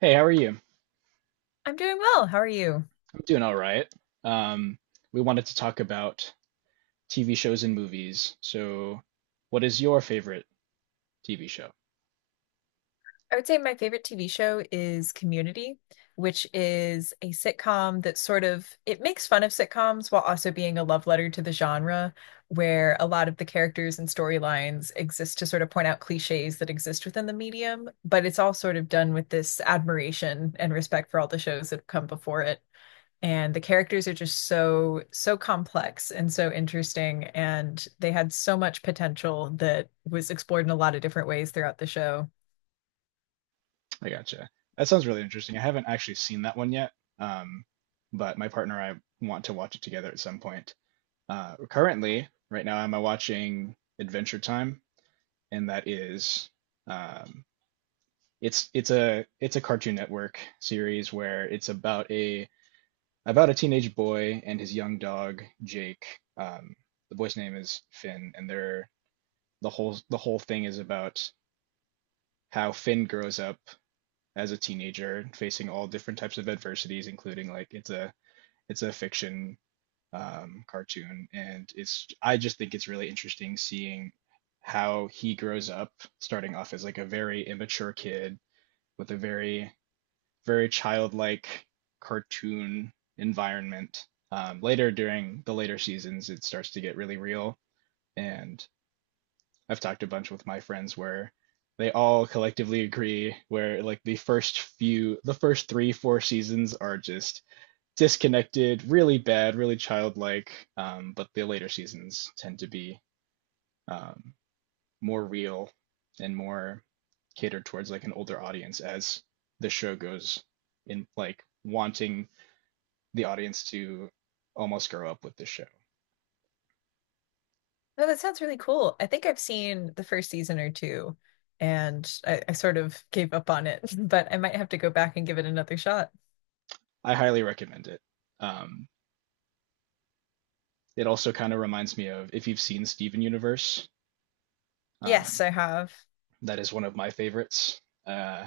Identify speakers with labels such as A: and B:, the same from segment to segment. A: Hey, how are you?
B: I'm doing well. How are you?
A: I'm doing all right. Um, we wanted to talk about TV shows and movies. So, what is your favorite TV show?
B: I would say my favorite TV show is Community, which is a sitcom that sort of it makes fun of sitcoms while also being a love letter to the genre, where a lot of the characters and storylines exist to sort of point out cliches that exist within the medium, but it's all sort of done with this admiration and respect for all the shows that have come before it. And the characters are just so complex and so interesting, and they had so much potential that was explored in a lot of different ways throughout the show.
A: I gotcha. That sounds really interesting. I haven't actually seen that one yet, um, but my partner and I want to watch it together at some point. Currently, right now, I'm watching Adventure Time, and that is um, it's a Cartoon Network series where it's about a teenage boy and his young dog Jake. The boy's name is Finn, and they're the whole thing is about how Finn grows up as a teenager, facing all different types of adversities, including like it's a fiction cartoon, and it's I just think it's really interesting seeing how he grows up, starting off as like a very immature kid with a very childlike cartoon environment. Later during the later seasons, it starts to get really real. And I've talked a bunch with my friends where they all collectively agree where like the first few, the first three, four seasons are just disconnected, really bad, really childlike. But the later seasons tend to be um, more real and more catered towards like an older audience as the show goes in like wanting the audience to almost grow up with the show.
B: No, that sounds really cool. I think I've seen the first season or two, and I sort of gave up on it, but I might have to go back and give it another shot.
A: I highly recommend it. Um, it also kind of reminds me of if you've seen Steven Universe,
B: Yes,
A: um,
B: I have.
A: that is one of my favorites. Uh,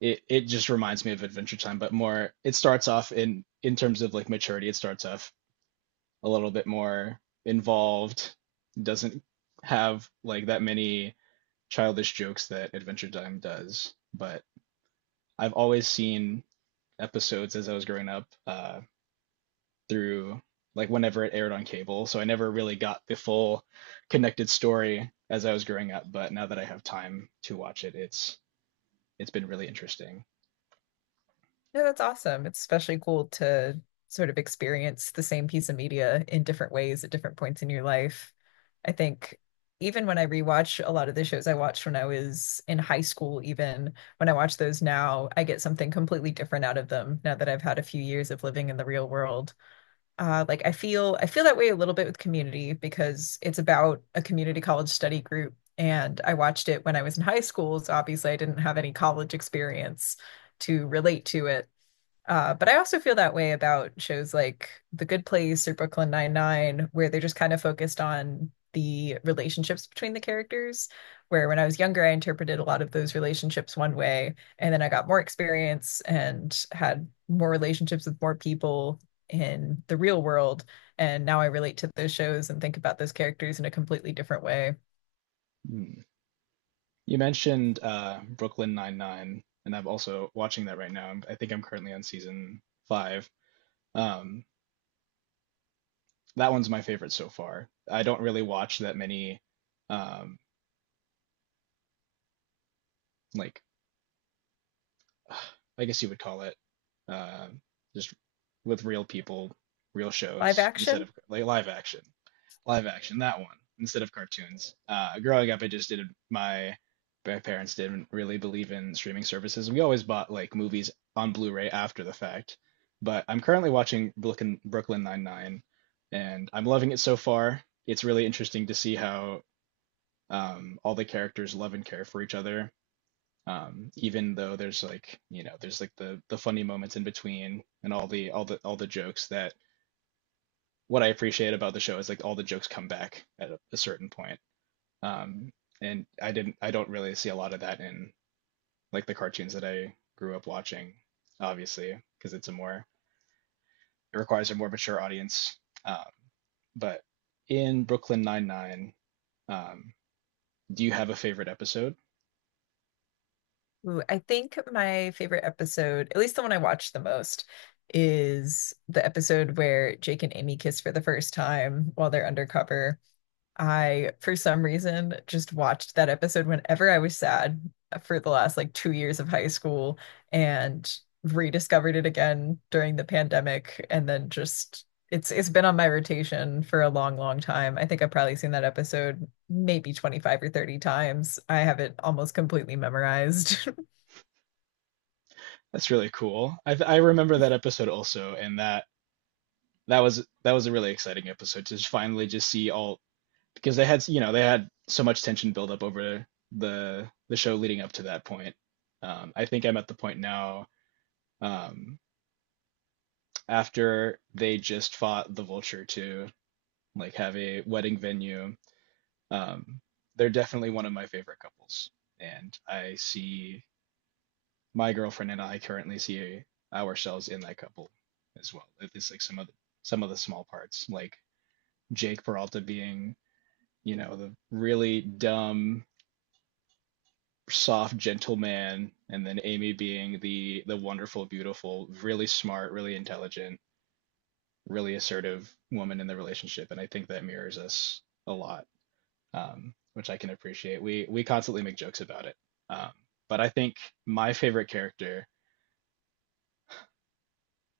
A: it just reminds me of Adventure Time, but more. It starts off in terms of like maturity. It starts off a little bit more involved. Doesn't have like that many childish jokes that Adventure Time does, but I've always seen episodes as I was growing up through like whenever it aired on cable. So I never really got the full connected story as I was growing up, but now that I have time to watch it, it's been really interesting.
B: No, that's awesome. It's especially cool to sort of experience the same piece of media in different ways at different points in your life. I think even when I rewatch a lot of the shows I watched when I was in high school, even when I watch those now, I get something completely different out of them now that I've had a few years of living in the real world. Like I feel that way a little bit with Community because it's about a community college study group. And I watched it when I was in high school, so obviously I didn't have any college experience to relate to it. But I also feel that way about shows like The Good Place or Brooklyn Nine-Nine, where they're just kind of focused on the relationships between the characters. Where when I was younger, I interpreted a lot of those relationships one way, and then I got more experience and had more relationships with more people in the real world. And now I relate to those shows and think about those characters in a completely different way.
A: Hmm. You mentioned Brooklyn Nine-Nine, and I'm also watching that right now. I think I'm currently on season five. Um, that one's my favorite so far. I don't really watch that many um, like I guess you would call it, uh, just with real people, real
B: Live
A: shows instead
B: action.
A: of like live action that one instead of cartoons. Growing up, I just didn't. My parents didn't really believe in streaming services. We always bought like movies on Blu-ray after the fact. But I'm currently watching Brooklyn Nine Nine, and I'm loving it so far. It's really interesting to see how all the characters love and care for each other even though there's like there's like the funny moments in between and all the jokes that what I appreciate about the show is like all the jokes come back at a certain point um and I don't really see a lot of that in like the cartoons that I grew up watching obviously because it's a more it requires a more mature audience um but in Brooklyn Nine-Nine, um do you have a favorite episode?
B: Ooh, I think my favorite episode, at least the one I watched the most, is the episode where Jake and Amy kiss for the first time while they're undercover. I, for some reason, just watched that episode whenever I was sad for the last like 2 years of high school, and rediscovered it again during the pandemic. And then just it's been on my rotation for a long, long time. I think I've probably seen that episode maybe 25 or 30 times. I have it almost completely memorized.
A: That's really cool. I remember that episode also, and that that was a really exciting episode to just finally just see all because they had they had so much tension build up over the show leading up to that point. I think I'm at the point now um, after they just fought the vulture to like have a wedding venue. Um, they're definitely one of my favorite couples, and I see my girlfriend and I currently see ourselves in that couple as well. At least like some of the small parts, like Jake Peralta being the really dumb, soft, gentle man, and then Amy being the wonderful, beautiful, really smart, really intelligent, really assertive woman in the relationship. And I think that mirrors us a lot, which I can appreciate. We constantly make jokes about it. Um, but I think my favorite character,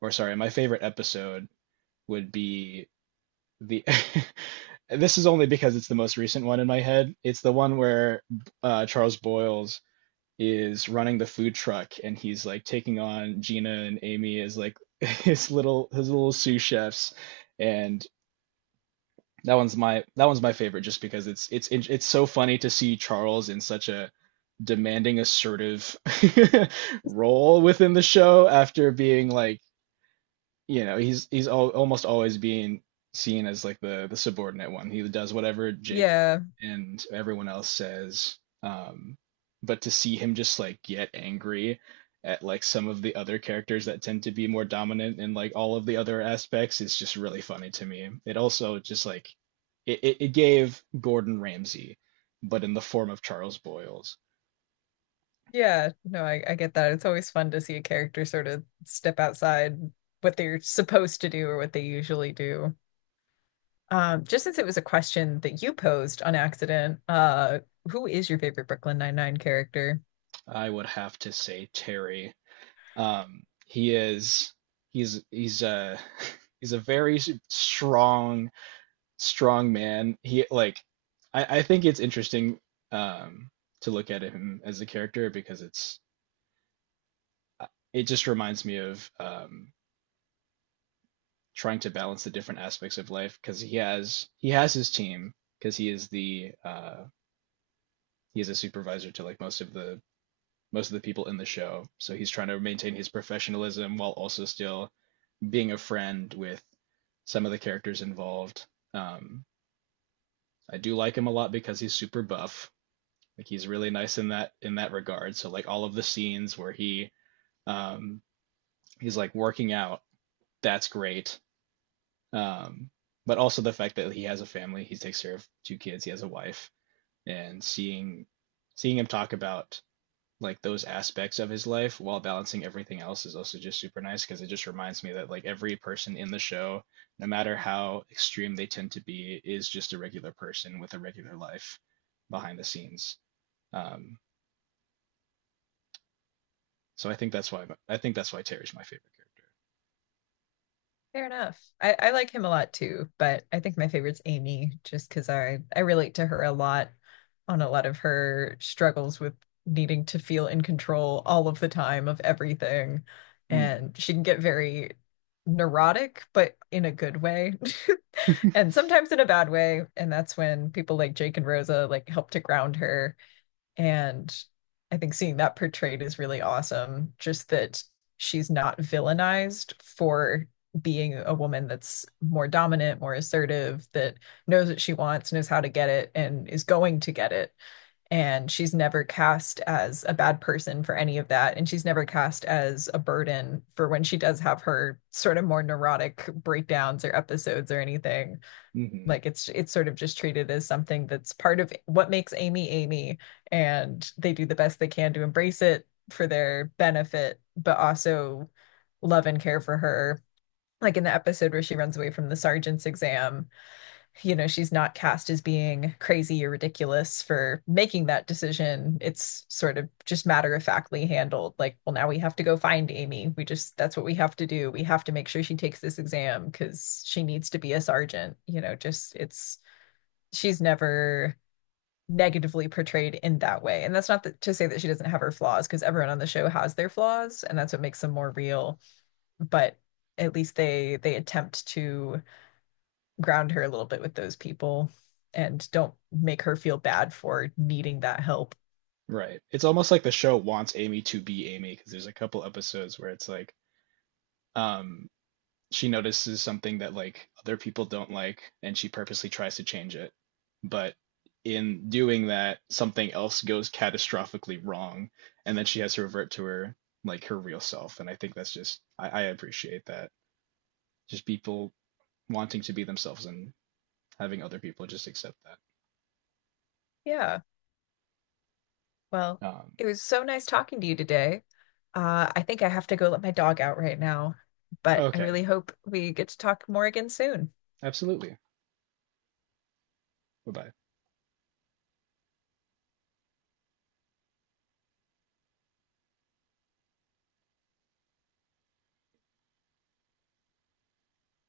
A: or sorry, my favorite episode would be the this is only because it's the most recent one in my head. It's the one where Charles Boyles is running the food truck and he's like taking on Gina and Amy as like his little sous chefs, and that one's my favorite just because it's so funny to see Charles in such a demanding assertive role within the show after being like he's al almost always being seen as like the subordinate one. He does whatever Jake
B: Yeah.
A: and everyone else says. Um, but to see him just like get angry at like some of the other characters that tend to be more dominant in like all of the other aspects is just really funny to me. It also just like it gave Gordon Ramsay, but in the form of Charles Boyles.
B: Yeah. No, I get that. It's always fun to see a character sort of step outside what they're supposed to do or what they usually do. Just since it was a question that you posed on accident, who is your favorite Brooklyn Nine-Nine character?
A: I would have to say Terry. He is he's a he's a very strong strong man. He like I think it's interesting um to look at him as a character because it's uh, it just reminds me of trying to balance the different aspects of life because he has his team because he is the he is a supervisor to like most of the people in the show. So he's trying to maintain his professionalism while also still being a friend with some of the characters involved. Um, I do like him a lot because he's super buff. Like he's really nice in that regard. So like all of the scenes where um, he's like working out, that's great. Um, but also the fact that he has a family, he takes care of two kids, he has a wife, and seeing him talk about like those aspects of his life while balancing everything else is also just super nice because it just reminds me that like every person in the show, no matter how extreme they tend to be, is just a regular person with a regular life behind the scenes. Um, so I think that's why Terry's my favorite
B: Fair enough. I like him a lot too, but I think my favorite's Amy just because I relate to her a lot on a lot of her struggles with needing to feel in control all of the time of everything.
A: character.
B: And she can get very neurotic, but in a good way,
A: Mm.
B: and sometimes in a bad way. And that's when people like Jake and Rosa like help to ground her, and I think seeing that portrayed is really awesome. Just that she's not villainized for being a woman that's more dominant, more assertive, that knows what she wants, knows how to get it, and is going to get it. And she's never cast as a bad person for any of that. And she's never cast as a burden for when she does have her sort of more neurotic breakdowns or episodes or anything.
A: Hmm.
B: Like it's sort of just treated as something that's part of what makes Amy Amy, and they do the best they can to embrace it for their benefit, but also love and care for her. Like in the episode where she runs away from the sergeant's exam, you know, she's not cast as being crazy or ridiculous for making that decision. It's sort of just matter of factly handled. Like, well, now we have to go find Amy. We just, that's what we have to do. We have to make sure she takes this exam because she needs to be a sergeant. You know, just it's she's never negatively portrayed in that way. And that's not to say that she doesn't have her flaws, because everyone on the show has their flaws, and that's what makes them more real. But at least they attempt to ground her a little bit with those people and don't make her feel bad for needing that help.
A: Right. It's almost like the show wants Amy to be Amy because there's a couple episodes where it's like um she notices something that like other people don't like and she purposely tries to change it, but in doing that something else goes catastrophically wrong, and then she has to revert to her like her real self, and I appreciate that just people wanting to be themselves and having other people just accept that.
B: Yeah. Well,
A: um
B: it was so nice talking to you today. I think I have to go let my dog out right now, but I
A: okay,
B: really hope we get to talk more again soon.
A: absolutely. Bye bye.